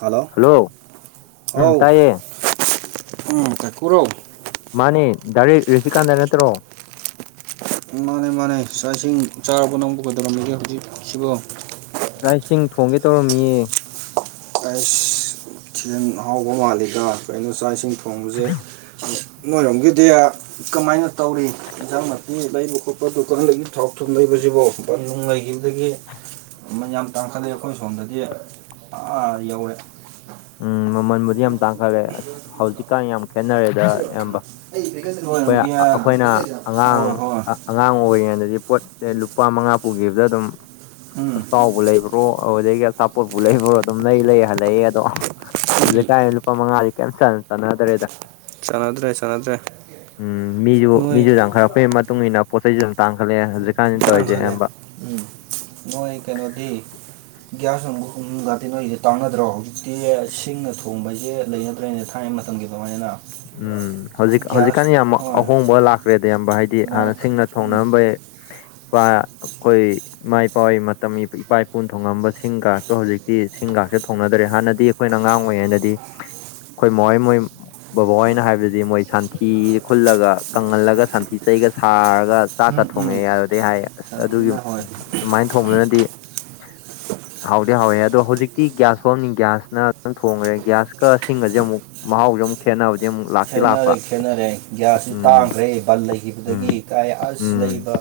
hello ꯎꯝ ꯍꯥꯎ ꯇꯥꯏꯌꯦ ꯎꯝ ꯀꯣꯔꯧ ꯃꯥꯅꯦ ꯗꯥ ꯔꯤꯁꯤꯀꯥꯟꯗ ꯅꯠꯇ꯭ꯔꯣ ꯃꯥꯅꯦ ꯃꯥꯅꯦ ꯆꯥꯛ ꯏꯁꯤꯡ ꯆꯥꯔꯕ ꯅꯪ ꯀꯩꯗꯧꯔꯝꯃꯤꯒꯦ ꯍꯧꯖꯤꯛꯁꯤꯕꯨ ꯆꯥꯛ ꯏꯁꯤꯡ ꯊꯣꯡꯒꯦ ꯇꯧꯔꯝꯃꯤꯌꯦ ꯑꯩꯁ ꯃꯊꯦꯟ ꯍꯥꯎꯕ ꯃꯥꯜꯂꯤꯒ ꯀꯩꯅꯣ ꯆꯥꯛ ꯏꯁꯤꯡ ꯊꯣꯡꯕꯁꯦ ꯅꯣꯏꯔꯣꯝꯒꯤꯗꯤ ꯀꯃꯥꯏꯅ ꯇꯧꯔꯤ ꯌꯦꯟꯁꯥꯡ ꯅꯥꯄꯤ ꯂꯩꯕ ꯈꯣꯠꯄ ꯗꯨꯀꯥꯟꯗꯒꯤ ꯊꯥꯎ ꯊꯨꯝ ꯂꯩꯕꯁꯤꯕꯨ ꯅꯨꯡ ꯂꯩꯈꯤꯕꯗꯒꯤ ꯌꯥꯝ ꯇꯥꯡꯈꯠꯂꯛꯑꯦ ꯑꯩꯈꯣꯏ ꯁꯣꯝꯗꯗꯤ ꯑꯥ ꯌꯧꯔꯦ ꯎꯝ ꯃꯃꯜꯕꯨꯗꯤ ꯌꯥꯝ ꯇꯥꯡꯈꯠꯂꯦ ꯑꯁ ꯍꯧꯖꯤꯛꯀꯥꯟ ꯌꯥꯝ ꯈꯦꯠꯅꯔꯦꯗ ꯑꯌꯥꯝꯕ ꯑꯩꯈꯣꯏ ꯅꯣꯏꯔꯣꯝꯒꯤ ꯑꯩꯈꯣꯏꯅ ꯑꯉꯥꯡ ꯍꯣꯏ ꯍꯣꯏ ꯑꯉꯥꯡ ꯑꯣꯏꯔꯤꯉꯩꯗꯗꯤ ꯄꯣꯠꯁꯦ ꯂꯨꯄꯥ ꯃꯉꯥ ꯄꯨꯈꯤꯕꯗ ꯑꯗꯨꯝ ꯎꯝ ꯑꯁꯇꯥꯎꯕ ꯂꯩꯕ ꯄ꯭ꯔꯣ ꯑꯗꯨꯗꯒꯤ ꯑꯆꯥꯄꯣꯠꯄꯨ ꯂꯩꯕ꯭ꯔꯣ ꯑꯗꯨꯝ ꯂꯩ ꯂꯩ ꯍꯜꯂꯛꯑꯦ ꯑꯗꯣ ꯑꯗꯨ ꯀꯥꯟ ꯂꯨꯄꯥ ꯃꯉꯥꯂꯤ ꯀꯩꯝ ꯆꯟꯅꯗ꯭ꯔꯦꯗ ꯆꯥꯟꯅꯗ꯭ꯔꯦ ꯆꯥꯟꯅꯗ꯭ꯔꯦ ꯎꯝ ꯃꯤꯁꯨ ꯅꯣꯏ ꯃꯤꯁꯨ ꯌꯥꯝꯈꯠꯂꯛ ꯄꯩ ꯃꯇꯨꯡ ꯃꯇꯨꯡ ꯏꯟꯅ ꯄꯣꯠ ꯆꯩꯁꯨ ꯑꯗꯨꯝ ꯇꯥꯡꯈꯠꯂꯛꯑꯦ ꯍꯧꯖꯤꯛ ꯇꯪꯍꯦ ꯎꯝ ꯃꯣꯏ ꯀꯩꯅꯣꯗꯤ ꯒ꯭ꯌꯥꯁ ꯑꯃꯨꯛ ꯍꯨꯝꯐꯨꯒꯇ ꯅꯣꯏꯁꯦ ꯇꯥꯟꯅꯗ꯭ꯔꯣ ꯍꯧꯖꯤꯛꯇꯤ ꯁꯤꯡꯅ ꯊꯣꯡꯕꯁꯦ ꯂꯩꯅꯗ꯭ꯔꯦꯅ ꯊꯥꯏꯅ ꯃꯇꯝꯒꯤ ꯑꯗꯨꯃꯥꯏꯅ ꯎꯝ ꯍꯧꯖꯤꯛ ꯒ꯭ꯌꯥꯁ ꯍꯧꯖꯤꯛꯀꯥꯟ ꯌꯥꯝ ꯍꯣꯏ ꯑꯍꯣꯡꯕ ꯂꯥꯛꯈ꯭ꯔꯦꯗ ꯑꯌꯥꯝꯕ ꯍꯥꯏꯗꯤ ꯍꯥꯟꯅ ꯂꯥꯛ ꯁꯤꯡꯅ ꯎꯝ ꯊꯣꯡꯅꯔꯝꯕ ꯋꯥ ꯀꯣꯏ ꯏꯃꯥ ꯏꯄꯥ ꯃꯇꯝ ꯏꯄꯥ ꯏꯄꯨꯅ ꯊꯣꯡꯉꯝꯕ ꯁꯤꯡꯒꯥꯛꯇꯣ ꯍꯧꯖꯤꯛꯇꯤ ꯁꯤꯡꯒꯥꯛꯇꯣ ꯊꯣꯡꯅꯗ꯭ꯔꯦ ꯍꯥꯟꯅꯗꯤ ꯑꯩꯈꯣꯏꯅ ꯑꯉꯥꯡ ꯑꯣꯏꯔꯤꯉꯩꯗꯗꯤ ꯑꯩꯈꯣꯏ ꯃꯥꯍꯣꯏ ꯃꯣꯏ ꯕꯕꯥꯍꯣꯏꯅ ꯍꯥꯏꯕꯗꯤ ꯃꯣꯏ ꯁꯟꯊꯤ ꯈꯨꯜꯂꯒ ꯀꯪꯍꯜꯂꯒ ꯁꯟꯊꯤ ꯆꯩꯒ ꯁꯥꯔꯒ ꯎꯝ ꯆꯥꯛꯀ ꯊꯣꯡꯉꯦ ꯎꯝ ꯌꯥꯔꯗꯤ ꯍꯥꯏ ꯌꯥꯝ ꯑꯁ ꯑꯗꯨꯒꯤ ꯊꯤꯅ ꯍꯣꯏ ꯑꯗꯨꯃꯥꯏꯅ ꯊꯣꯡꯕꯅꯗꯤ [unintelligible] ꯍꯥꯎꯗꯤ ꯍꯥꯎꯋꯦ ꯑꯗꯣ ꯍꯧꯖꯤꯛꯇꯤ ꯒ꯭ꯌꯥꯁ ꯐꯣꯝꯅꯤ ꯒ꯭ꯌꯥꯁꯅ ꯑꯗꯨꯝ ꯊꯣꯡꯈ꯭ꯔꯦ ꯒ꯭ꯌꯥꯁꯀ ꯁꯤꯡꯒꯁꯦ ꯑꯃꯨꯛ ꯃꯍ ꯍꯧꯖꯝ ꯈꯦꯟꯅꯔꯦ ꯈꯦꯠꯅꯔꯦ ꯈꯦꯠꯅꯔꯦ ꯒ꯭ꯌꯥꯁꯁꯨ ꯇꯥꯡꯈ꯭ꯔꯦ ꯕꯟ ꯎꯝ ꯂꯩꯈꯤꯕꯗꯒꯤ ꯀꯥꯏ ꯑꯁ ꯎꯝ ꯂꯩꯕ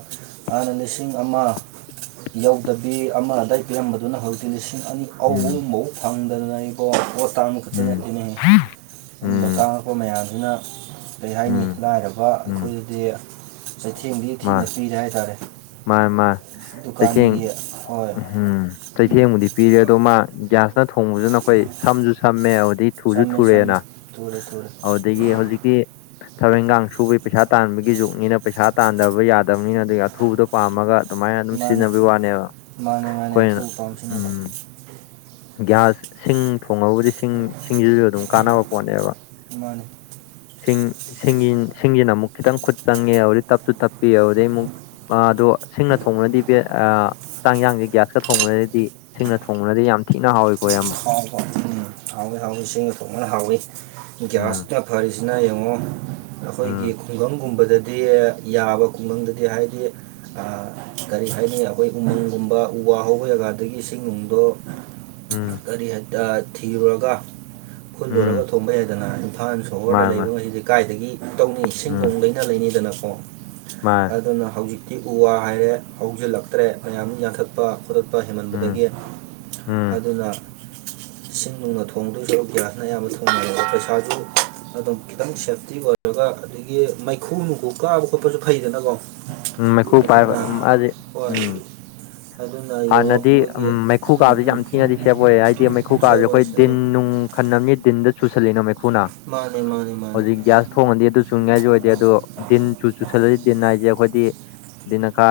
ꯍꯥꯏꯅ ꯂꯤꯁꯤꯡ ꯑꯃ ꯌꯧꯗꯕꯤ ꯑꯃꯗꯏ ꯄꯤꯔꯝꯕꯗꯨꯅ ꯍꯧꯖꯤꯛꯇꯤ ꯂꯤꯁꯤꯡ ꯑꯅꯤ ꯎꯝ ꯑꯒꯨꯝꯕꯐꯥꯎ ꯐꯪꯗꯗꯅ ꯑꯩꯀꯣ ꯄꯣꯠ ꯇꯥꯡ ꯈꯖꯅ ꯎꯝ ꯊꯤꯅꯤꯡꯉꯤ ꯑꯗꯨꯝꯕ ꯎꯝ ꯆꯪꯉꯛꯄ ꯃꯌꯥꯝꯁꯤꯅ ꯀꯔꯤ ꯍꯥꯏꯅꯤ ꯎꯝ ꯂꯥꯏꯔꯕ ꯎꯝ ꯑꯩꯈꯣꯏꯗꯗꯤ ꯆꯩꯊꯦꯡꯗꯤ ꯃꯥ ꯊꯤꯅ ꯄꯤꯔꯦ ꯍꯥꯏꯇꯥꯔꯦ ꯃꯥ ꯃꯥ ꯆꯩꯊꯦꯡ ꯍꯣꯏ ꯎꯝ ꯎꯝ ꯆꯩꯊꯦꯡꯕꯨꯗꯤ ꯄꯤꯔꯦ ꯑꯗꯣ ꯃꯥ ꯒ꯭ꯌꯥꯁ ꯅ ꯊꯣꯡꯕꯁꯤꯅ ꯑꯩꯈꯣꯏ ꯁꯝꯁꯨ ꯁꯝꯃꯦ ꯑꯗꯨꯗꯒꯤ ꯊꯨꯁꯨ ꯁꯝꯃꯦ ꯁꯝꯃꯦ ꯊꯨꯔꯦꯅ ꯊꯨꯔꯦ ꯊꯨꯔꯦ ꯑꯗꯨꯗꯒꯤ ꯍꯧꯖꯤꯛ ꯊꯕꯛ ꯏꯪꯈꯥꯡ ꯁꯨꯕ ꯄꯩꯁꯥ ꯇꯥꯟꯕꯒꯤ ꯖꯨꯛꯅꯤꯅ ꯄꯩꯁꯥ ꯇꯥꯟꯗꯕ ꯌꯥꯗꯕꯅꯤꯅ ꯑ ꯑꯊꯨꯕꯗ ꯄꯥꯝꯃꯒ ꯑꯗꯨꯃꯥꯏꯅ ꯑꯗꯨꯝ ꯃꯥꯅꯦ ꯁꯤꯖꯤꯟꯅꯕꯒꯤ ꯋꯥꯅꯦꯕ ꯃꯥꯅꯦ ꯃꯥꯅꯦ ꯑꯩꯈꯣꯏꯅ ꯑꯊꯨꯕ ꯄꯥꯝꯁꯤꯅꯕ ꯎꯝ ꯒ꯭ꯌꯥꯁ ꯁꯤꯡ ꯊꯣꯡꯉꯕꯨꯗꯤ ꯁꯤꯡ ꯁꯤꯡꯁꯤꯁꯨ ꯑꯗꯨꯝ ꯀꯥꯟꯅꯕ ꯄꯣꯠꯅꯦꯕ ꯃꯥꯅꯦ ꯁꯤꯡ ꯁꯤꯡ ꯁꯤꯡꯁꯤꯅ ꯑꯃꯨꯛ ꯈꯤꯇꯪ ꯈꯨꯠ ꯆꯪꯉꯦ ꯑꯗꯨꯩ ꯇꯞꯁꯨ ꯇꯞꯄꯤ ꯑꯗꯨꯗꯩ ꯑꯃꯨꯛ ꯑꯗꯣ ꯁꯤꯡꯅ ꯊꯣꯡꯕꯨꯔꯗꯤ ꯆꯥꯡ ꯌꯥꯡꯁꯦ ꯒ꯭ꯌꯥꯁꯀ ꯊꯣꯡꯕꯨꯔꯗꯤ ꯁꯤꯡꯅ ꯊꯣꯡꯕꯅꯗꯤ ꯌꯥꯝ ꯊꯤꯅ ꯍꯥꯎꯏꯀꯣꯌꯥꯝꯝꯕ ꯍꯥꯎꯋ ꯍꯥꯎꯋꯤ ꯏꯁꯤꯡꯒ ꯊꯣꯡꯅꯅ ꯍꯥꯎꯋ ꯎꯝ ꯒ꯭ꯌꯥꯁꯇ ꯐꯔꯤꯁꯤꯅ ꯌꯦꯡꯉꯣ ꯑꯩꯈꯣꯏꯒꯤ ꯎꯝ ꯈꯨꯡꯒꯪꯒꯨꯝꯕꯗꯗꯤ ꯌꯥꯕ ꯈꯨꯡꯒꯪꯗꯗꯤ ꯍꯥꯏꯗꯤ ꯀꯔꯤ ꯍꯥꯏꯅꯤ ꯑꯩꯈꯣꯏ ꯎꯃꯪꯒꯨꯝꯕ ꯎ ꯋꯥ ꯍꯧꯕ ꯖꯒꯥꯗꯒꯤ ꯏꯁꯤꯡ ꯅꯨꯡꯗꯣ ꯎꯝ ꯀꯔꯤ ꯍꯥꯢ ꯊꯤꯔꯨꯔꯒ ꯈꯨꯠ ꯎꯝ ꯂꯨꯔꯒ ꯊꯣꯡꯕ ꯌꯥꯏꯗꯅ ꯏꯝꯐꯥꯜ ꯁꯣꯍꯣꯔꯗ ꯃꯥꯅꯦ ꯂꯩꯕ ꯃꯥꯅꯦ ꯉꯩꯁꯤꯦ ꯀꯥꯏꯗꯒꯤ ꯇꯧꯅꯤ ꯏꯁꯤꯡ ꯎꯝ ꯅꯣꯡ ꯂꯩꯅꯥ ꯂꯩꯅꯤꯗꯅꯀꯣ ꯃꯥꯅꯦ ꯑꯗꯨꯅ ꯍꯧꯖꯤꯛꯇꯤ ꯎ ꯋꯥ ꯍꯥꯏꯔꯦ ꯍꯧꯖꯤꯜꯂꯛꯇ꯭ꯔꯦ ꯃꯌꯥꯝ ꯌꯥꯟꯊꯠꯄ ꯈꯔꯠꯄ ꯎꯝ ꯍꯦꯃꯟꯕꯗꯒꯤ ꯎꯝ ꯑꯗꯨꯅ ꯏꯁꯤꯡ ꯃꯨꯡꯅꯣ ꯊꯣꯡꯗꯣꯏꯁꯨ ꯌꯥꯔꯅꯕ ꯊꯣꯡꯉ ꯄꯩꯁꯥꯁꯨ ꯑꯗꯨꯝ ꯈꯤꯇꯪ ꯁꯦꯐꯇꯤ ꯑꯣꯏꯔꯒ ꯑꯗꯒꯤ ꯃꯩꯈꯨ ꯃꯨꯈꯨ ꯀꯥꯕ ꯈꯣꯠꯄꯁꯨ ꯐꯩꯗꯅꯀꯣ ꯎꯝ ꯃꯩꯈꯨ ꯄꯥꯏꯕ ꯑꯗꯨꯅ ꯃꯥꯁꯦ ꯍꯣꯏ ꯎꯝ ꯑꯗꯨꯅ ꯌꯦꯡꯉ ꯍꯥꯟꯅꯗꯤ ꯑꯃꯒꯤꯒꯤ ꯃꯩꯈꯨ ꯎꯝ ꯀꯥꯕꯁꯤ ꯎꯝ ꯌꯥꯝ ꯊꯤꯅꯗꯤ ꯁꯦꯞ ꯑꯣꯏꯔꯦ ꯍꯥꯏꯗꯤ ꯃꯩꯈꯨ ꯀꯥꯕꯁꯦ ꯁꯦꯝꯃꯣ ꯑꯩꯈꯣꯏ ꯁꯦꯝꯃꯣ ꯗꯤꯟ ꯅꯨꯡ ꯈꯟꯅꯕꯅꯤ ꯟꯗ ꯆꯨꯁꯜꯂꯤꯅ ꯃꯩꯈꯨꯅ ꯃꯥꯅꯦ ꯃꯥꯅꯦ ꯃꯥꯅꯦ ꯍꯧꯖꯤꯛ ꯒ꯭ꯌꯥꯁ ꯊꯣꯡꯉꯗꯤ ꯑꯗꯨ ꯆꯨꯅꯤꯡꯉꯥꯏꯁꯨ ꯑꯣꯏꯗꯦ ꯑꯗꯣ ꯗꯤꯟ ꯆꯨ ꯆꯨꯁꯜꯂꯗꯤ ꯗꯤꯟ ꯍꯥꯏꯁꯦ ꯑꯩꯈꯣꯏ ꯅ ꯈꯥ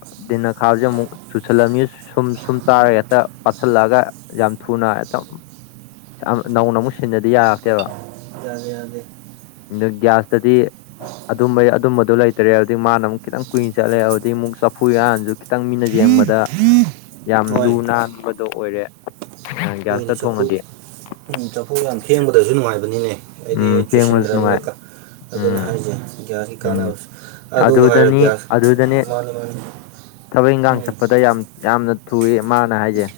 [inaudible] ꯈꯥꯥꯁꯦ ꯑꯃꯨꯛ ꯆꯨꯁꯜꯂꯝꯃꯤ ꯁꯨꯝ ꯁꯨꯝ ꯆꯥꯔꯒ ꯍꯦꯛꯇ ꯄꯥꯁꯤꯜꯂꯛꯑꯒ ꯌꯥꯝ ꯊꯨꯅ ꯅꯧꯅ ꯑꯃꯨꯛ ꯁꯤꯟꯅꯗꯤ ꯌꯥꯔꯛꯇꯦꯕ ꯌꯥꯗꯦ ꯌꯥꯗꯦ ꯑ ꯒ꯭ꯌꯥꯁꯇꯗꯤ ꯑꯗꯨꯝꯕꯩ ꯑꯗꯨꯝꯕꯗꯨꯣ ꯂꯩꯇ꯭ꯔꯦ ꯑꯗꯒꯤ ꯃꯥꯅꯨꯛ ꯈꯤꯇꯪ ꯀꯨꯏꯅ ꯆꯠꯂꯦꯖꯤꯗꯤ ꯑꯃꯨꯛ ꯆꯐꯨ ꯍꯥꯟꯁꯨ ꯈꯤꯇꯪ ꯃꯤꯅ ꯌꯦꯡꯕꯗ ꯗ ꯌꯥꯝ ꯍꯣꯏ ꯂꯨ ꯅꯥꯟꯕꯗꯣ ꯑꯣꯏꯔꯦ ꯑꯣꯏꯅ ꯆꯐꯨ ꯎꯝ ꯆꯐꯨ ꯌꯥꯝ ꯊꯦꯡꯕꯗꯁꯨ ꯅꯨꯡꯉꯥꯏꯕꯅꯤꯅꯦ ꯑꯩꯗꯤ ꯎꯝ ꯐꯦꯡꯕꯁꯨ ꯆꯨꯁꯤꯟꯗ꯭ꯔꯅꯤꯅ ꯅꯨꯡꯉꯥꯏ ꯑꯗꯨꯅ ꯎꯝ ꯍꯥꯏꯁꯦ ꯌꯥꯔꯤ ꯎꯝ ꯀꯥꯟꯅꯕꯁꯤ ꯑꯗꯨ ꯍꯥꯏꯔꯛꯀꯦ ꯑꯗꯨꯗꯅꯤ ꯑꯗꯨꯗꯅꯦ ꯃꯥꯅꯤ ꯃꯥꯅꯤ ꯊꯕꯛ ꯏꯟꯈꯥꯡ ꯎꯝ ꯆꯠꯄꯗ ꯌꯥꯝ ꯌꯥꯝꯅ ꯊꯨꯏ ꯃꯥꯅ ꯍꯥꯏꯁꯦ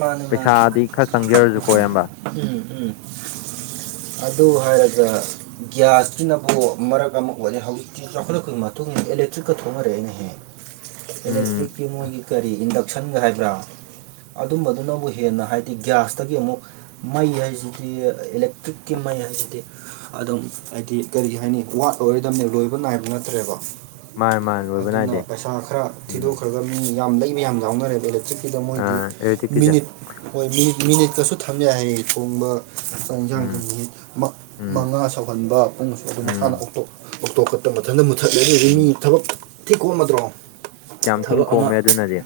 ꯃꯥꯅꯦ ꯃꯥꯅꯦ ꯄꯩꯁꯥꯗꯤ ꯈꯔ ꯆꯪꯖꯔꯁꯨ ꯀꯣ ꯏꯌꯥꯝꯕ ꯎꯝ ꯎꯝ ꯑꯗꯨ ꯍꯥꯏꯔꯒ ꯒ꯭ꯌꯥꯁꯀꯤꯅꯐ ꯃꯔꯛ ꯑꯃ ꯑꯣꯏꯂꯦ ꯍꯧꯖꯤꯛꯇꯤ ꯆꯥꯎꯈꯠꯂꯛꯄꯒꯤ ꯃꯇꯨꯡ ꯏ ꯑꯦꯂꯦꯛꯇ꯭ꯔꯤꯛꯀ ꯊꯣꯛꯣꯡꯅꯔꯦ ꯑꯩꯅ ꯍꯦꯛ ꯎꯝ ꯑꯦꯂꯦꯛꯇ꯭ꯔꯤꯛꯀꯤ ꯃꯣꯏꯒꯤ ꯀꯔꯤ ꯏꯟꯗꯛꯁꯟꯒ ꯍꯥꯏꯕ꯭ꯔꯥ ꯑꯗꯨꯝꯕꯗꯨꯅ ꯑꯃꯨꯛ ꯍꯦꯟꯅ ꯍꯥꯏꯗꯤ ꯒ꯭ꯌꯥꯁꯇꯒꯤ ꯑꯃꯨꯛ ꯃꯩ ꯍꯥꯏꯁꯤꯗꯤ ꯏꯂꯦꯛꯇ꯭ꯔꯤꯛꯀꯤ ꯃꯩ ꯍꯥꯏꯁꯤꯗꯤ ꯑꯗꯨꯝ ꯍꯥꯏꯗꯤ ꯀꯔꯤ ꯍꯥꯏꯅꯤ ꯋꯥꯠꯂꯔꯣꯏꯗꯝꯕꯅꯤ ꯂꯣꯏꯕ ꯅꯥꯏꯕ ꯅꯠꯇ꯭ꯔꯦꯕ ꯃꯥꯅꯦ ꯃꯥꯅꯦ ꯂꯣꯏꯕ ꯑꯗꯨꯅ ꯅꯥꯏꯗꯦ ꯄꯩꯁꯥ ꯈꯔ ꯎꯝ ꯊꯤꯗꯣꯛꯈ꯭ꯔꯒꯅꯤ ꯃꯤ ꯌꯥꯝ ꯂꯩꯩ ꯃꯌꯥꯝ ꯌꯥꯎꯅꯔꯦꯕ ꯑꯦꯂꯦꯛꯇ꯭ꯔꯤꯛꯀꯤꯗ ꯃꯣꯏꯗꯤ ꯑꯥ ꯑꯦꯔꯣꯇꯤꯛꯀꯤꯁꯦ ꯃꯤꯅꯤꯠ ꯍꯣꯏ ꯃꯤꯅꯤꯠ ꯃꯤꯅꯤꯠꯀꯁꯨ ꯊꯝꯖꯏ ꯍꯥꯏꯌꯦ ꯊꯣꯡꯕ ꯍꯛꯆꯥꯡ ꯏꯟꯁꯥꯡꯒꯤ ꯎꯝ ꯃꯤꯅꯤꯠ ꯎꯝ ꯃꯉꯥ ꯁꯧꯍꯟꯕ ꯄꯨꯡꯁꯨ ꯑꯗꯨꯝ ꯃꯁꯥꯅ ꯎꯝ ꯑꯣꯊꯣꯛꯀꯠ ꯃꯊꯟꯇ ꯃꯨꯊꯠꯂ ꯑꯗꯨꯗꯤ ꯃꯤ ꯎꯝ ꯊꯕꯛ ꯊꯤ ꯀꯣꯝꯃꯗ꯭ꯔꯣ ꯌꯥꯝ ꯊꯤꯅ ꯊꯕꯛ ꯀꯣꯝꯃꯦ ꯑꯃ ꯑꯗꯨꯅꯗꯤ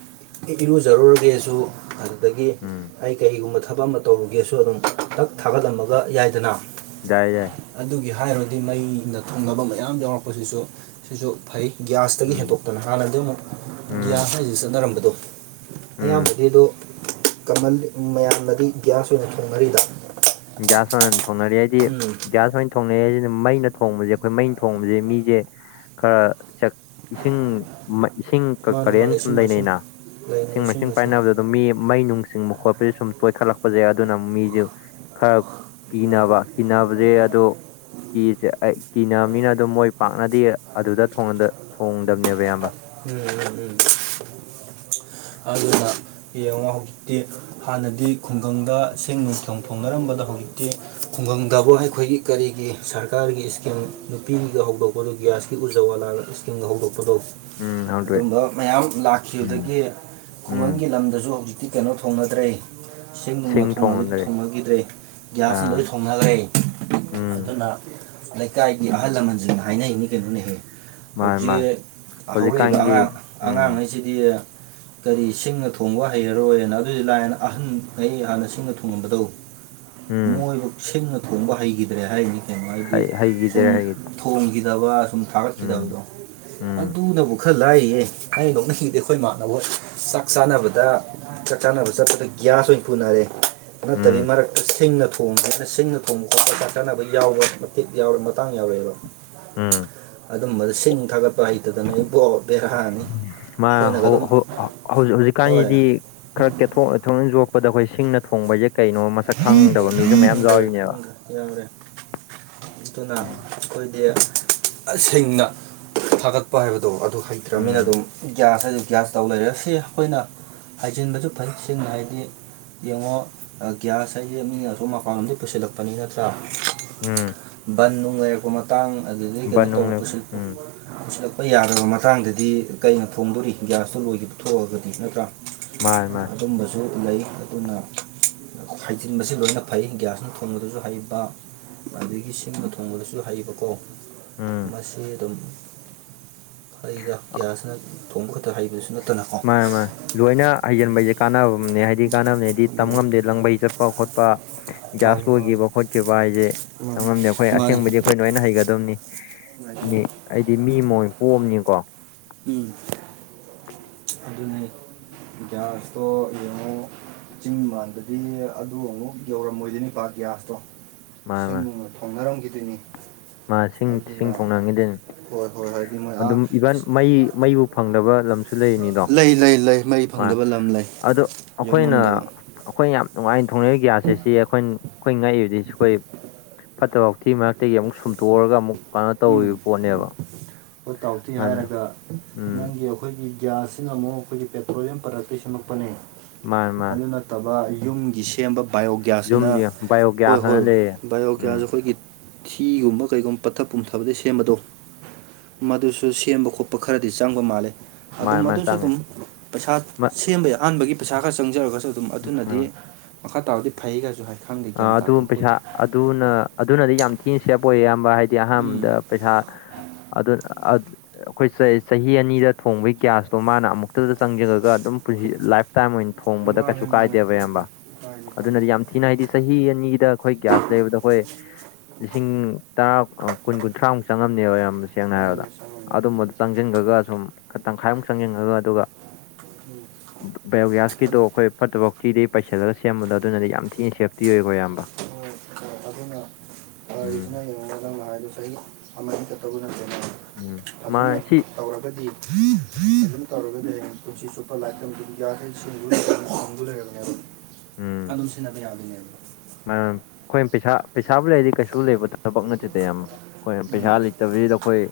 ꯑꯩ ꯏꯔꯨꯖꯔꯨꯔꯒꯦꯁꯨ ꯑꯗꯨꯗꯒꯤ ꯎꯝ ꯑꯩ ꯀꯩꯒꯨꯝꯕ ꯊꯕꯛ ꯑꯃ ꯇꯧꯔꯒꯦꯁꯨ ꯑꯗꯨꯝ ꯅꯛ ꯊꯥꯒꯠꯂꯝꯃꯒ ꯌꯥꯏꯗꯅ ꯌꯥꯏ ꯌꯥꯦ ꯑꯗꯨꯒꯤ ꯍꯥꯏꯔꯨꯔꯗꯤ ꯃꯩꯅ ꯊꯨꯡꯅꯕ ꯃꯌꯥꯝ ꯌꯥꯎꯔꯛꯄꯁꯤꯁꯨ ꯁꯤꯁꯨ ꯐꯩ ꯒ꯭ꯌꯥꯁꯇꯒꯤ ꯎꯝ ꯍꯦꯟꯗꯣꯛꯇꯅ ꯍꯥꯟꯅꯗꯤ ꯑꯃꯨꯛ ꯎꯝ ꯒꯤꯒ꯭ꯌꯥꯁ ꯍꯥꯏꯁꯤ ꯆꯠꯅꯔꯝꯕꯗꯣ ꯎꯝ ꯑꯌꯥꯝꯕꯒꯤꯗꯣ ꯀꯃꯜ ꯃꯌꯥꯝꯅꯗꯤ ꯒ꯭ꯌꯥꯁ ꯑꯣꯏꯅ ꯊꯣꯡꯅꯔꯤꯕ ꯭ꯌꯥꯁ ꯑꯣꯏꯅ ꯊꯣꯡꯅꯔꯤ ꯍꯥꯏꯗꯤ ꯎꯝ ꯭ꯌꯥꯁ ꯑꯣꯏꯅ ꯊꯣꯡꯅꯩ ꯍꯥꯏꯁꯤꯅ ꯃꯩꯅ ꯊꯣꯡꯕꯁꯦ ꯑꯩꯈꯣꯏ ꯃꯩꯅ ꯊꯣꯡꯕꯁꯦ ꯃꯤꯁꯦ ꯈꯔ ꯏꯁꯤꯡ ꯏꯁꯤꯡ ꯃꯥꯅ ꯀꯔꯦꯟ ꯃꯥꯅ ꯁꯨꯝ ꯏꯁꯤꯡ ꯃꯥꯏꯁꯤꯡ ꯂꯩꯅꯩꯅ ꯏꯁꯤꯡ ꯃꯥꯏꯁꯤꯡ ꯄꯥꯏꯅꯕꯗ ꯑꯗꯨꯝ ꯃꯤ ꯃꯩ ꯅꯨꯡ ꯆꯤꯡꯕ ꯈꯣꯠꯄꯁꯦ ꯁꯨꯝ ꯇꯣꯏꯈꯠꯂꯛꯄꯁꯩ ꯑꯗꯨꯅ ꯃꯤꯁꯦ ꯈꯔ ꯀꯤꯅꯕ ꯀꯤꯅꯕꯁꯦ ꯑꯗꯣ ꯀꯤꯁꯦ ꯑꯩ ꯀꯤꯅꯕꯅꯤꯅ ꯑꯗꯨꯝ ꯃꯣꯏ ꯄꯥꯛꯅꯗꯤ ꯑꯗꯨꯗ ꯊꯣꯡꯗꯕꯅꯦꯕ ꯏꯌꯥꯝꯕ ꯎꯝ ꯎꯝ ꯎꯝ ꯑꯗꯨꯅ ꯌꯦꯡꯉꯣ ꯍꯧꯖꯤꯛꯇꯤ ꯍꯥꯟꯅꯗꯤ ꯈꯨꯡꯒꯪꯗ ꯁꯦꯡ ꯅꯨꯡꯊꯣꯡ ꯐꯣꯡꯅꯔꯝꯕꯗ ꯍꯧꯖꯤꯛꯇꯤ ꯈꯨꯡꯒꯪꯗꯕꯨ ꯑꯩꯈꯣꯏꯒꯤ ꯀꯔꯤꯒꯤ ꯁꯔꯀꯥꯔꯒꯤ ꯏꯁꯀꯤꯝ ꯅꯨꯄꯤꯒ ꯍꯧꯗꯣꯛꯄꯗꯣ ꯒ꯭ꯌꯥꯁꯀꯤ ꯎꯖ ꯋꯥꯂꯥ ꯏꯁꯀꯤꯝꯒ ꯍꯧꯗꯣꯛꯄꯗꯣ ꯎꯝ ꯍꯥꯡꯗꯣꯛꯑꯦ ꯑꯗꯨꯝꯕ ꯃꯌꯥꯝ ꯎꯝ ꯂꯥꯛꯈꯤꯕꯈꯤꯕꯗꯒꯤ ꯎꯝ ꯈꯨꯡꯒꯪꯒꯤ ꯂꯝꯗꯁꯨ ꯍꯧꯖꯤꯛ ꯇꯤ ꯀꯩꯅꯣ ꯊꯣꯡꯅꯗ꯭ꯔꯦ ꯏꯁꯤꯡꯦꯡ ꯅꯨꯡꯅ ꯁꯤꯡ ꯊꯣꯡꯉꯅꯕꯗꯤ ꯊꯣꯡꯅꯗ꯭ꯔꯦ ꯊꯣꯡꯅꯈꯤꯗ꯭ꯔꯦ ꯒ꯭ꯌꯥꯁ ꯑꯃ ꯑꯥ ꯂꯣꯏ ꯊꯣꯡꯅꯈ꯭ꯔꯦ ꯎꯝ ꯑꯗꯨꯅ ꯂꯩꯀꯥꯏꯒꯤ ꯑꯍꯜ ꯂꯃꯟꯁꯤꯡꯅ ꯍꯥꯏꯅꯩ ꯀꯩꯅꯣꯅꯦꯍꯦ ꯃꯥꯅꯦ ꯃꯥꯅꯦ ꯍꯧꯖꯤꯛ ꯍꯧꯔꯛꯏꯕ ꯍꯧꯖꯤꯛꯀꯥꯟꯒꯤ ꯑꯉꯥꯡ ꯎꯝ ꯑꯉꯥꯡꯉꯩꯁꯤꯗꯤ ꯀꯔꯤ ꯁꯤꯡꯅ ꯊꯣꯡꯕ ꯍꯩꯔꯔꯣꯏꯅ ꯑꯗꯨꯗꯤ ꯂꯥꯏ ꯑꯍꯟꯈꯩ ꯍꯥꯟꯅ ꯁꯤꯡꯅ ꯊꯣꯡꯉꯝꯕꯗꯧ ꯎꯝ ꯃꯣꯏꯕꯨ ꯁꯤꯡꯅ ꯊꯣꯡꯕ ꯍꯩꯈꯤꯗ꯭ꯔꯦ ꯍꯥꯏꯔꯤꯅꯤ ꯀꯩꯅꯩꯅꯣ ꯍꯥꯏꯗꯤ ꯁꯨꯝ ꯍꯩꯈꯤꯗ꯭ꯔꯦ ꯍꯩꯈꯤꯗ꯭ꯔꯦ ꯊꯣꯡꯈꯤꯗꯕ ꯁꯨꯝ ꯎꯝ ꯊꯥꯒꯠꯈꯤꯗꯕꯗꯣ ꯎꯝ ꯑꯗꯨꯅꯕꯨ ꯈꯔ ꯂꯥꯏꯌꯦ ꯑ ꯅꯣꯛꯅꯤꯡꯉꯗꯗꯤ ꯑꯩꯈꯣꯏ ꯏ ꯃꯥꯅꯕ ꯍ ꯆꯥꯛ ꯆꯥꯅꯕꯗ ꯆꯥꯛ ꯆꯥꯅꯕ ꯆꯠꯄꯗ ꯒ꯭ꯌꯥꯁ ꯑꯣꯏꯅ ꯄꯨꯅꯔꯦ ꯅꯠꯇꯕꯤ ꯎꯝ ꯃꯔꯛꯇ ꯁꯤꯡꯅ ꯊꯣꯡ ꯍꯦꯅ ꯁꯤꯡꯅ ꯊꯣꯡꯕ ꯈꯣꯠꯄ ꯀꯊꯠꯅꯕ ꯌꯥꯎꯕ ꯃꯇꯦꯛ ꯌꯥꯎꯔꯦ ꯃꯇꯥꯡ ꯌꯥꯎꯔꯑꯦꯕ ꯎꯝ ꯑꯗꯨꯝꯕꯗ ꯁꯤꯡ ꯊꯥꯒꯠꯄ ꯍꯩꯇꯗꯅ ꯕꯣꯠ ꯃꯥ ꯍꯧꯖꯤꯛ ꯍꯣꯏ ꯍꯧꯖꯤꯛꯀꯥꯟꯁꯤꯗꯤ ꯈꯔꯊ ꯊꯣꯛ ꯌꯣꯛꯄꯗ ꯑꯩꯈꯣꯏ ꯁꯤꯡꯅ ꯊꯣꯡꯕ ꯍꯥꯏꯁꯦ ꯀꯩꯅꯣ ꯃꯁꯛ ꯈꯪꯗꯕ ꯃꯤꯁꯨ ꯃꯌꯥꯝ ꯌꯥꯎꯔꯤꯅꯦꯕ ꯌꯥꯝꯔꯦ ꯑꯗꯨꯅ ꯑꯩꯈꯣꯏꯗꯤ ꯦꯡꯅ ꯊꯥꯒꯠꯄ ꯍꯥꯏꯕꯗꯣ ꯑꯗꯨ ꯍꯩꯇ꯭ꯔꯕꯅꯤꯅ ꯎꯝ ꯑꯗꯨꯝ ꯒ꯭ꯌꯥꯁ ꯍꯥꯏ ꯒ꯭ꯌꯥꯁ ꯇꯧ ꯂꯩꯔꯦ ꯑꯁꯤ ꯑꯩꯈꯣꯏꯅ ꯍꯥꯏꯖꯤꯟꯕꯁꯨ ꯐꯩ ꯁꯦꯡꯅ ꯍꯥꯏꯗꯤ ꯌꯦꯡꯉꯣ ꯑ, ꯒ꯭ꯌꯥꯁ ꯍꯥꯏꯁ ꯃꯤ ꯑꯁꯣꯝ ꯃꯄꯥꯟ ꯑꯝꯗꯒꯤ ꯄꯨꯁꯤꯜꯂꯛꯄꯅꯤ ꯅꯠꯇ꯭ꯔꯥ ꯎꯝ ꯕꯟ ꯅꯨꯡ ꯂꯩꯔꯛꯄ ꯃꯇꯥꯡ ꯑꯗꯨꯗꯒꯤ ꯀꯩꯅꯣ ꯕꯅꯨꯡ ꯇꯧꯕ ꯂꯦꯞ ꯄꯨꯁꯤꯜꯄꯨ ꯎꯝ ꯂꯛꯄ ꯌꯥꯗ꯭ꯔꯕ ꯃꯇꯥꯡꯗꯗꯤ ꯀꯩꯅ ꯐꯣꯡꯗꯣꯔꯤ ꯒ꯭ꯌꯥꯁꯇꯣ ꯂꯣꯏꯈꯤꯕ ꯊꯣꯛꯑꯒꯗꯤ ꯅꯠꯇ꯭ꯔꯥ ꯃꯥꯅꯦ ꯃꯥꯅꯦ ꯑꯗꯨꯝꯕꯁꯨ ꯂꯩ ꯑꯗꯨꯅ ꯍꯥꯏꯖꯤꯟꯕꯁꯤ ꯂꯣꯏꯅ ꯐꯩ ꯒ꯭ꯌꯥꯁꯅ ꯊꯣꯡꯕꯗꯁꯨ ꯍꯩꯕ ꯑꯗꯨꯗꯒꯤ ꯁꯤꯡꯕ ꯊꯣꯡꯕꯗꯁꯨ ꯍꯩꯕꯀꯣ ꯎꯝ ꯃꯁꯤ ꯑꯗꯨꯝ ꯑꯩꯗ ꯒ꯭ꯌꯥꯁꯅ ꯊꯣꯡꯕ ꯈꯛꯇ ꯍꯩꯕꯁꯨꯦ ꯃꯥꯅꯦ ꯃꯥꯅꯦ ꯂꯣꯏꯅ ꯍꯩꯖꯤꯟꯕꯩꯁꯦ ꯀꯥꯟꯅꯕꯅꯦ ꯍꯥꯏꯗꯤ ꯀꯥꯟꯅꯕꯅꯦ ꯍꯥꯏꯗꯤ ꯇꯝ ꯉꯝꯗꯦ ꯂꯪꯕꯩ ꯆꯠꯄ ꯈꯣꯠꯄ ꯒ꯭ꯌꯥꯁ ꯃꯥꯅꯤ ꯃꯥꯅꯤ ꯂꯣꯏꯈꯤꯕ ꯈꯣꯠꯈꯤꯕ ꯃꯥꯅꯤ ꯍꯥꯏꯁꯦꯪꯉꯝꯗꯦ ꯑꯩꯈꯣꯏ ꯑꯁꯦꯡꯕꯗꯤ ꯑꯩꯈꯣꯏ ꯅꯣꯏꯅ ꯍꯩꯒꯗꯕꯅꯤ ꯎ [unintelligible] ꯑꯩꯗꯤ ꯃꯤ ꯃꯣꯏ ꯄꯣꯝꯅꯤꯀꯣ ꯎꯝ ꯑꯗꯨꯅꯤ ꯒ꯭ꯌꯥꯁꯇꯣ ꯌꯦꯡꯉꯣ ꯆꯤꯡ ꯃꯥꯟꯗꯗꯤ ꯑꯗꯨ ꯑꯃꯨꯛ ꯌꯧꯔꯝꯃꯣꯏꯗꯣꯏꯅꯤꯄꯥ ꯒ꯭ꯌꯥꯁꯇꯣ ꯃꯥ ꯃꯥ ꯁꯤꯡꯅ ꯊꯣꯡꯅꯔꯝꯈꯤꯗꯣꯏꯅꯤ ꯃꯥ ꯏꯁꯤꯡ ꯏꯁꯤꯡ ꯑꯗꯨꯅ ꯊꯣꯡꯅꯈꯤꯗꯅꯤ ꯍꯣꯏ ꯍꯣꯏ ꯍꯥꯏꯗꯤ ꯃꯣꯏ ꯑꯥ ꯑꯗꯨꯝ ꯏꯚꯟ ꯃꯩ ꯃꯩꯕꯨ ꯐꯪꯗꯕ ꯂꯝꯁꯨ ꯂꯩꯔꯤꯅꯤꯗꯣ ꯂꯩ ꯂꯩ ꯂꯩ ꯃꯩ ꯍꯣꯏ ꯐꯪꯗꯕ ꯂꯝ ꯂꯩ ꯑꯗꯣ ꯌꯧ ꯑꯩꯈꯣꯏꯅ ꯉꯝꯗꯕ ꯑꯩꯈꯣꯏꯅ ꯌꯥꯝ ꯅꯨꯡꯉꯥꯏꯅ ꯊꯣꯡꯅꯏ ꯒ꯭ꯌꯥꯁ ꯑꯁꯤ ꯑꯩꯈꯣꯏ ꯑꯩꯈꯣꯏ ꯉꯛꯏꯕꯗꯒꯤꯁꯨ ꯑꯩꯈꯣꯏ ꯐꯠꯇꯕ ꯍꯥꯎꯊꯤ ꯃꯔꯛꯇꯒꯤ ꯑꯃꯨꯛ ꯁꯨꯝꯇꯣꯛꯑꯒ ꯑꯃꯨꯛ ꯀꯩꯅꯣ ꯎꯝ ꯇꯧꯔꯤꯕ ꯄꯣꯠꯅꯦꯕ ꯍꯣ ꯇꯥꯎꯊꯤ ꯑꯗꯨꯅ ꯍꯥꯏꯔꯒ ꯎꯝ ꯅꯪꯒꯤ ꯑꯩꯈꯣꯏꯒꯤ ꯒ꯭ꯌꯥꯁꯁꯤꯅ ꯑꯃꯨꯛ ꯑꯩꯈꯣꯏꯒꯤ ꯄꯦꯇ꯭ꯔꯣꯂꯤꯌꯝ ꯄ꯭ꯔꯗꯛꯇ ꯁꯦꯝꯃꯛꯄꯅꯦ ꯃꯥꯅꯤ ꯃꯥꯅꯤ ꯑꯗꯨꯅ ꯐꯠꯇꯕ ꯌꯨꯝꯒꯤ ꯁꯦꯝꯕ ꯕꯥꯏꯑꯣꯣꯒ꯭ꯌꯥꯁꯁꯤꯅ ꯌꯨꯝꯗꯤ ꯍꯣꯏ ꯕꯥꯏꯑꯣꯒ꯭ꯌꯥꯁ ꯑꯅ ꯍꯣꯏ ꯂꯩꯌꯦ ꯎꯝ ꯕꯥꯏꯌꯣꯒ꯭ꯌꯥꯁꯁꯦ ꯑꯩꯈꯣꯏꯒꯤ ꯊꯤꯒꯨꯝꯕ ꯀꯩꯒꯨꯝꯕ ꯄꯠꯊꯛ ꯄꯨꯝꯊꯕꯗꯤ ꯁꯦꯝꯕꯗꯣ ꯃꯗꯨꯁꯨ ꯁꯦꯝꯕ ꯈꯣꯠꯄ ꯈꯔꯗꯤ ꯆꯪꯕ ꯃꯥꯜꯂꯦ ꯃꯥꯅꯤ ꯑꯗꯨꯝ ꯃꯥꯅꯤ ꯑꯗꯨꯁꯨ ꯆꯪꯉꯦ ꯑꯗꯨꯝ ꯄꯩꯁꯥ ꯃꯥ ꯁꯦꯝꯕ ꯌꯥ ꯑꯍꯥꯟꯕꯒꯤ ꯄꯩꯁꯥ ꯈꯔ ꯆꯪꯖꯔꯒꯁꯨ ꯑꯗꯨꯝ ꯑꯗꯨꯅꯗꯤ ꯃꯈꯥ ꯇꯥꯔꯗꯤ ꯐꯩꯒꯁꯨ ꯍꯥꯏ ꯈꯪꯗꯦ ꯑ ꯒ꯭ꯌꯥꯟ ꯇꯥꯗꯦ ꯑꯗꯨ ꯑꯩꯈꯣꯏ ꯄꯩꯁꯥ ꯑꯗꯨꯅ ꯑꯗꯨꯅꯗꯤ ꯌꯥꯝ ꯊꯤꯅ ꯁꯦꯕ ꯑꯣꯏ ꯑꯌꯥꯝꯕ ꯍꯥꯏꯗꯤ ꯎꯝ ꯑꯍꯥꯟꯕꯗ ꯄꯩꯁꯥ ꯑꯗꯨ ꯑꯩꯈꯣꯏ ꯆꯍꯤ ꯑꯅꯤꯗ ꯊꯣꯡꯕꯒꯤ ꯒ꯭ꯌꯥꯁꯇꯣ ꯃꯥꯅ ꯑꯃꯨꯛꯇꯗ ꯆꯪꯁꯤꯉꯒ ꯑꯗꯨꯝ ꯄꯨꯟꯁꯤ ꯂꯥꯏꯐ ꯇꯥꯏ꯭ꯝ ꯑꯣꯏꯅ ꯊꯣꯡꯕꯗ ꯀꯩꯁꯨ ꯀꯥꯏꯗꯦꯕ ꯑꯌꯥꯝꯕ ꯑꯗꯨꯅꯗꯤ ꯌꯥꯝ ꯊꯤꯅ ꯍꯥꯏꯗꯤ ꯆꯍꯤ ꯑꯅꯤꯗ ꯑꯩꯈꯣꯏ ꯒ꯭ꯌꯥꯁ ꯂꯩꯕꯗ ꯑꯩꯈꯣꯏ ꯂꯤꯁꯤꯡ ꯇꯔꯥ ꯀꯨꯟ ꯀꯨꯟꯊ꯭ꯔꯥꯃꯨꯛ ꯆꯪꯉꯝꯅꯦꯕ ꯌꯥꯝ ꯁꯦꯡꯅ ꯍꯥꯏꯔꯕꯗ ꯑꯗꯨꯅ ꯑꯗꯨꯝ ꯆꯪꯁꯤꯟꯈꯒ ꯁꯨꯝ ꯈ ꯇꯪꯈꯥꯏꯃꯨꯛ ꯆꯪꯁꯤꯟꯉꯒ ꯑꯗꯨꯒ ꯕꯥꯏꯑꯣꯒ꯭ꯌꯥꯁꯀꯤꯗꯣ ꯑꯩꯈꯣꯏ ꯐꯠꯇꯕ ꯐꯥꯎꯇꯤꯗꯩ ꯄꯩꯁꯗꯔ ꯁꯦꯝꯕꯗꯣ ꯑꯗꯨꯅꯗꯤ ꯌꯥꯝ ꯊꯤꯅ ꯁꯦꯝꯞꯈꯤ ꯇꯤ ꯑꯣꯏꯌꯦꯀꯣ ꯑꯌꯥꯝꯕ ꯣꯏ ꯑ ꯑꯗꯨꯅ [inaudible] ꯎꯝ ꯋꯥꯔꯤꯔꯤꯁꯤꯅ ꯌꯦꯡꯉꯉꯗꯪꯅ ꯍꯥꯏꯗꯨ ꯆꯍꯤ ꯑꯃ ꯀ ꯇꯧꯕ ꯅꯗꯦꯅ ꯎꯝ ꯐꯖꯅ ꯃꯥ ꯁꯤ ꯇꯧꯔꯒꯗꯤ ꯑꯗꯨꯝ ꯇꯧꯔꯒꯗꯤ ꯍꯌꯦꯡ ꯄꯨꯟꯁꯤ ꯆꯨꯞꯄ ꯂꯥꯏꯔꯤꯛꯇꯗꯨ ꯌꯥꯈꯩꯁꯤꯡ ꯂꯩꯔꯒ ꯑꯗꯨꯝ ꯁꯤꯖꯤꯟꯅꯕ ꯌꯥꯗꯣꯏꯅꯦ ꯑꯗꯨ ꯑꯩꯈꯣꯏ ꯄꯩꯁꯥ ꯄꯩꯁꯥꯕꯨ ꯂꯩꯔꯗꯤ ꯀꯩꯁꯨ ꯂꯩꯕ ꯊꯕꯛ ꯅꯠꯇꯗꯦꯌꯥꯝꯕ ꯑꯩꯈꯣꯏ ꯄꯩꯁꯥ ꯂꯩꯇꯕꯁꯤꯗ ꯑꯩꯈꯣꯏ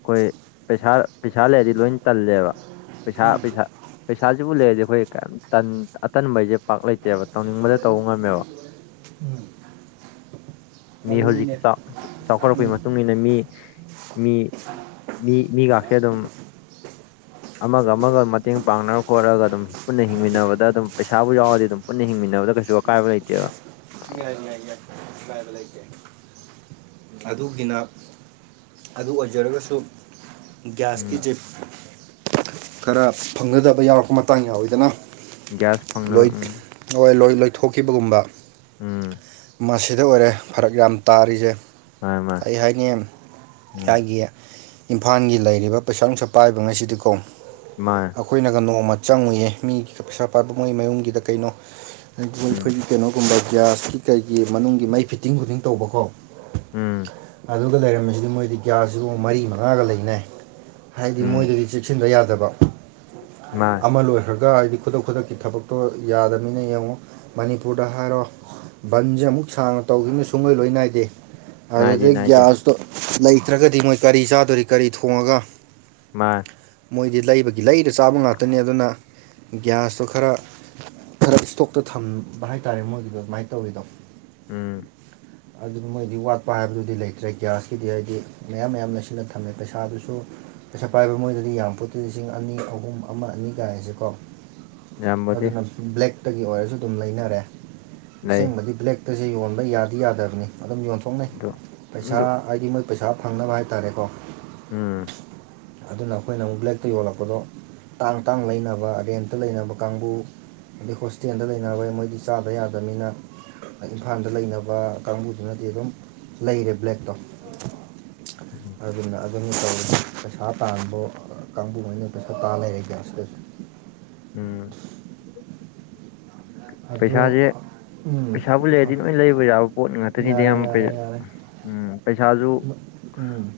ꯑꯩꯈꯣꯏ ꯄꯩꯁꯥ ꯄꯩꯁꯥ ꯂꯩꯔꯗꯤ ꯂꯣꯏ ꯇꯜꯂꯦꯕ ꯄꯩꯁꯥ ꯄꯩꯁꯥ ꯄꯩꯁꯥꯁꯤꯕꯨ ꯂꯩꯔꯗꯤ ꯑꯩꯈꯣꯏ ꯇꯟ ꯑꯇꯟꯕꯩꯁꯦ ꯄꯥꯛ ꯂꯩꯇꯦꯕ ꯇꯧꯅꯤꯡꯕꯗ ꯇꯧꯕ ꯉꯝꯃꯦꯕ ꯎꯝ [inaudible] ꯃꯤ ꯑꯗꯨꯅꯤꯅꯦ ꯍꯧꯖꯤꯛꯇꯤ ꯆꯥꯎꯈꯠꯂꯛꯄꯒꯤ ꯃꯇꯨꯡ ꯃꯇꯨꯡꯏꯟꯅ ꯃꯤ ꯃꯤ ꯃꯤ ꯃꯤꯒꯥꯛꯁꯦ ꯑꯗꯨꯝ ꯑꯃꯒ ꯑꯃꯒ ꯃꯇꯦꯡ ꯄꯥꯡꯅꯔ ꯈꯣꯠꯂꯒ ꯑꯗꯨꯝ ꯄꯨꯟꯅ ꯍꯤꯡꯃꯤꯟꯅꯕꯗ ꯑꯗꯨꯝ ꯄꯩꯁꯥꯕꯨ ꯌꯥꯎꯔꯗꯤ ꯑꯗꯨꯝ ꯄꯨꯟꯅ ꯍꯤꯡꯃꯤꯟꯅꯕꯗ ꯀꯩꯁꯨ ꯑꯀꯥꯏꯕ ꯂꯩꯇꯦꯕ ꯍꯥꯏꯕ ꯂꯩ ꯉꯥꯏꯕ ꯂꯩꯇꯦ ꯑꯗꯨꯒꯤꯅ ꯑꯗꯨ ꯑꯣꯏꯖꯔꯒꯁꯨ ꯎꯝ ꯒ꯭ꯌꯥꯁꯀꯤꯁꯦ ꯈꯔ ꯐꯪꯒꯗꯕ ꯌꯥꯎꯔꯛꯄ ꯃꯇꯥꯡ ꯌꯥꯎꯋꯤꯗꯅ ꯀ꯭ꯔꯤꯁ ꯐꯪꯅ ꯎꯝ ꯍꯣꯏ ꯂꯣꯏ ꯂꯣꯏꯊꯣꯛꯈꯤꯕꯒꯨꯝꯕ ꯎꯝ ꯃꯁꯤꯗ ꯑꯣꯏꯔꯦ ꯐꯔꯛ ꯌꯥꯝ ꯇꯥꯔꯤꯁꯦ ꯃꯥꯅꯦ ꯃꯥꯅꯦ ꯀꯔꯤ ꯍꯥꯢꯅꯤ ꯎꯝ ꯂꯩꯒꯥꯢꯒꯤ ꯏꯝꯐꯥꯜꯒꯤ ꯂꯩꯔꯤꯕ ꯄꯩꯁꯥ ꯅꯨꯡꯁꯥ ꯄꯥꯏꯕ ꯉꯁꯤꯗꯤ ꯀꯣ ꯃꯥ ꯑꯩꯈꯣꯏꯅꯒ ꯅꯣꯡꯃ ꯆꯪꯉꯨꯏꯌꯦ ꯃꯤꯒꯤꯒ ꯄꯩꯁꯥ ꯄꯥꯕ ꯉꯣꯏ ꯃꯌꯨꯝꯒꯤꯗ ꯀꯩꯅꯣ ꯑꯗꯨꯒ ꯎꯝ ꯑꯩꯈꯣꯏ ꯀꯩꯅꯣꯒꯨꯝꯕ ꯒ꯭ꯌꯥꯁꯀꯤ ꯀꯩꯒꯤ ꯃꯅꯨꯡꯒꯤ ꯃꯩ ꯐꯤꯠꯇꯤꯡ ꯈꯨꯨꯗꯤꯡ ꯇꯧꯕꯀꯣ ꯎꯝ ꯑꯗꯨꯒ ꯂꯩꯔꯝꯃꯤꯁꯤꯗꯤ ꯃꯣꯏꯗꯤ ꯒ꯭ꯌꯥꯁꯁꯨ ꯃꯔꯤ ꯃꯉꯥꯒ ꯂꯩꯅꯩ ꯍꯥꯏꯗꯤ ꯎꯝ ꯃꯣꯏꯗꯒꯤ ꯏꯤꯁꯤꯟꯗ ꯌꯥꯗꯕ ꯃꯥꯅꯦ ꯑꯃ ꯂꯣꯏꯈ꯭ꯔꯒ ꯍꯥꯏꯗꯤ ꯈꯨꯗꯛ ꯈꯨꯗꯛꯀꯤ ꯊꯕꯛꯇꯣ ꯌꯥꯗꯅꯤꯅ ꯌꯦꯡꯉꯣ ꯃꯅꯤꯄꯨꯔꯗ ꯍꯥꯏꯔꯣ ꯕꯟꯁꯦ ꯑꯃꯨꯛ ꯁꯥꯡꯅ ꯇꯧꯈꯤꯕꯅ ꯁꯨꯡꯂꯣꯏ ꯂꯣꯏ ꯅꯥꯏꯗꯦ ꯅꯥꯏꯗꯦ ꯑꯗꯨꯗꯒꯤꯩ ꯅꯥꯏꯗꯦ ꯒ꯭ꯌꯥꯁꯇꯣ ꯂꯩꯇ꯭ꯔꯒꯗꯤ ꯃꯣꯏ ꯀꯔꯤ ꯆꯥꯗꯣꯔꯤ ꯀꯔꯤ ꯊꯣꯡꯉꯒ ꯃꯥ ꯃꯣꯏꯗꯤ ꯂꯩꯕꯒꯤ ꯂꯩꯗ ꯆꯥꯕ ꯉꯥꯛꯇꯅꯤ ꯑꯗꯨꯅ ꯒ꯭ꯌꯥꯁꯇꯣ ꯈꯔ ꯈꯔ ꯏꯁꯇꯣꯛꯇ ꯊꯝꯕ ꯍꯥꯏꯇꯥꯔꯦ ꯃꯣꯏꯒꯤꯗꯣ ꯑꯗꯨꯃꯥꯏꯅ ꯇꯧꯔꯤꯗꯣ ꯎꯝ ꯑꯗꯨꯅ ꯃꯣꯏꯗꯤ ꯋꯥꯠꯄ ꯍꯥꯏꯕꯗꯨꯗꯤ ꯂꯩꯇ꯭ꯔꯦ ꯒ꯭ꯌꯥꯁꯀꯤꯗꯤ ꯍꯥꯏꯗꯤ ꯃꯌꯥꯝ ꯃꯌꯥꯝꯅ ꯁꯤꯅ ꯊꯝꯃꯦ ꯄꯩꯁꯥꯗꯨꯁꯨ ꯄꯩꯁꯥ ꯄꯥꯏꯕ ꯃꯣꯏꯗꯗꯤ ꯌꯥꯝ ꯐꯣꯠꯇꯤ ꯂꯤꯁꯤꯡ ꯑꯅꯤ ꯑꯍꯨꯝ ꯑꯃ ꯑꯅꯤ ꯀꯥꯏꯔꯁꯦꯀꯣ ꯌꯥꯝꯕꯨꯗꯤ ꯑꯗꯨꯅ ꯕ꯭ꯂꯦꯛꯇꯒꯤ ꯑꯣꯏꯔꯁꯨ ꯑꯗꯨꯝ ꯂꯩꯅꯔꯦ ꯂꯩ ꯑꯁꯦꯡꯕꯗꯤ ꯕ꯭ꯂꯦꯛꯇꯁꯦ ꯌꯣꯟꯕ ꯌꯥꯗꯤ ꯌꯥꯗꯕꯅꯤ ꯑꯗꯨꯝ ꯌꯣꯟꯊꯣꯛꯅꯩ ꯑꯗꯨ ꯄꯩꯁꯥ ꯑꯗꯨ ꯑꯩꯗꯤ ꯃꯣꯏ ꯄꯩꯁꯥ ꯐꯪꯅꯕ ꯍꯥꯏꯇꯥꯔꯦꯀꯣ ꯎꯝ ꯑꯗꯨꯅ ꯑꯩꯈꯣꯏꯅ ꯑꯃꯨꯛ ꯕ꯭ꯂꯦꯛꯇ ꯌꯣꯜꯂꯛꯄꯗꯣ ꯇꯥꯡ ꯇꯥꯡ ꯂꯩꯅꯕ ꯔꯦꯟꯇ ꯂꯩꯅꯕ ꯀꯥꯡꯕꯨ ꯑꯗꯩ ꯍꯣꯁꯇꯦꯜꯗ ꯂꯩꯅꯕꯩ ꯃꯣꯏꯗꯤ ꯆꯥꯗ ꯌꯥꯗꯕꯅꯤꯅ ꯏꯝꯐꯥꯜꯗ ꯂꯩꯅꯕ ꯀꯥꯡꯕꯨꯗꯨꯅꯗꯤ ꯑꯗꯨꯝ ꯂꯩꯔꯦ ꯕ꯭ꯂꯦꯛꯇꯣ ꯎꯝ ꯑꯗꯨꯅ ꯑꯗꯨꯅ ꯇꯧꯋ ꯄꯩꯁꯥ ꯇꯥꯟꯕ ꯀꯥꯡꯕꯨꯉꯩꯅ ꯄꯩꯁꯥ ꯇꯥ ꯂꯩꯔꯦꯒ꯭ꯌꯥꯁꯗ ꯎꯝ ꯑꯗꯣ ꯄꯩꯁꯥꯁꯦ ꯄꯩꯁꯥꯕꯨ ꯂꯩꯔꯗꯤ ꯅꯣꯏ ꯂꯩꯕ ꯌꯥꯕ ꯄꯣꯠ ꯉꯥꯛꯇꯅꯤꯗꯤ ꯌꯥꯔꯦ ꯌꯥꯝ ꯌꯥꯔꯦ ꯌꯥꯔꯦ ꯎꯝ ꯄꯩꯁꯥꯁꯨ ꯎꯝ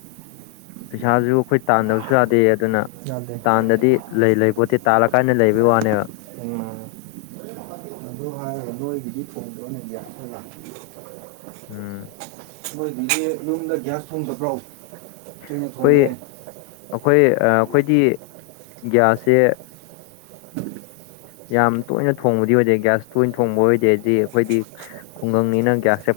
ꯄꯩꯁꯥꯁꯨ ꯑꯩꯈꯣꯏ ꯇꯥꯟꯗꯕꯁꯨ ꯌꯥꯗꯦ ꯑꯗꯨꯅ ꯌꯥꯗꯦ ꯇꯥꯟꯗꯗꯤ ꯂꯩ ꯂꯩ ꯄꯣꯠꯇꯤ ꯇꯥꯜꯂ ꯀꯥꯏꯅ ꯂꯩꯕꯒꯤ ꯋꯥꯅꯦꯕ ꯑ ꯑꯗꯨ ꯍꯥꯏꯔꯒ ꯅꯣꯏꯒꯤꯗꯤ ꯊꯣꯡꯗꯅꯦꯗꯤ ꯍꯥꯏ ꯎꯝ ꯅꯣꯏꯗꯤ ꯌꯨꯝꯗ ꯒ꯭ꯌꯥꯁ ꯊꯣꯡꯗꯕ꯭ꯔꯣ ꯀꯩꯅ ꯑꯩꯈꯣꯏ ꯊꯣꯡꯒꯦ ꯑꯩꯈꯣꯏ ꯑꯩꯈꯣꯏꯗꯤ ꯒ꯭ꯌꯥꯁꯁꯦ ꯌꯥꯝ ꯇꯣꯏꯅ ꯊꯣꯡꯕꯗꯤ ꯑꯣꯏꯗꯦ ꯒ꯭ꯌꯥꯁ ꯇꯣꯏꯅ ꯊꯣꯡꯕ ꯑꯣꯏꯗꯦꯗꯤ ꯑꯩꯈꯣꯏꯗꯤ ꯈꯨꯡꯒꯪꯅꯤꯅ ꯒ꯭ꯌꯥꯁꯁꯦ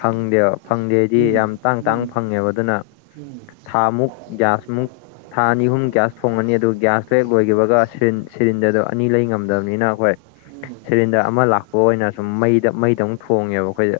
ꯐꯪꯗꯦꯕ ꯐꯪꯗꯦꯗꯤ ꯎꯝ ꯌꯥꯝ ꯇꯥꯡ ꯇꯥꯡ ꯎꯝ ꯐꯪꯉꯦꯕ ꯑꯗꯨꯅ ꯎꯝ ꯊꯥꯃꯨꯛ ꯒ꯭ꯌꯥꯁꯃꯨꯛ ꯊꯥ ꯑꯅꯤ ꯑꯍꯨꯝ ꯒ꯭ꯌꯥꯁ ꯊꯣꯡꯉꯅꯤ ꯑꯗꯨ ꯒ꯭ꯌꯥꯁꯇꯣ ꯍꯦꯛ ꯂꯣꯏꯈꯤꯕꯒ ꯁꯤꯂꯤꯟꯗꯔꯗꯣ ꯑꯅꯤ ꯂꯩ ꯉꯝꯗꯕꯅꯤꯅ ꯑꯩꯈꯣꯏ ꯎꯝ ꯁꯤꯂꯤꯟꯗꯔ ꯑꯃ ꯂꯥꯛꯄ ꯑꯣꯏꯅ ꯁꯨꯝ ꯃꯩꯗ ꯃꯩꯗ ꯑꯃꯨꯛ ꯊꯣꯡꯉꯦꯕ ꯑꯩꯈꯣꯏꯗ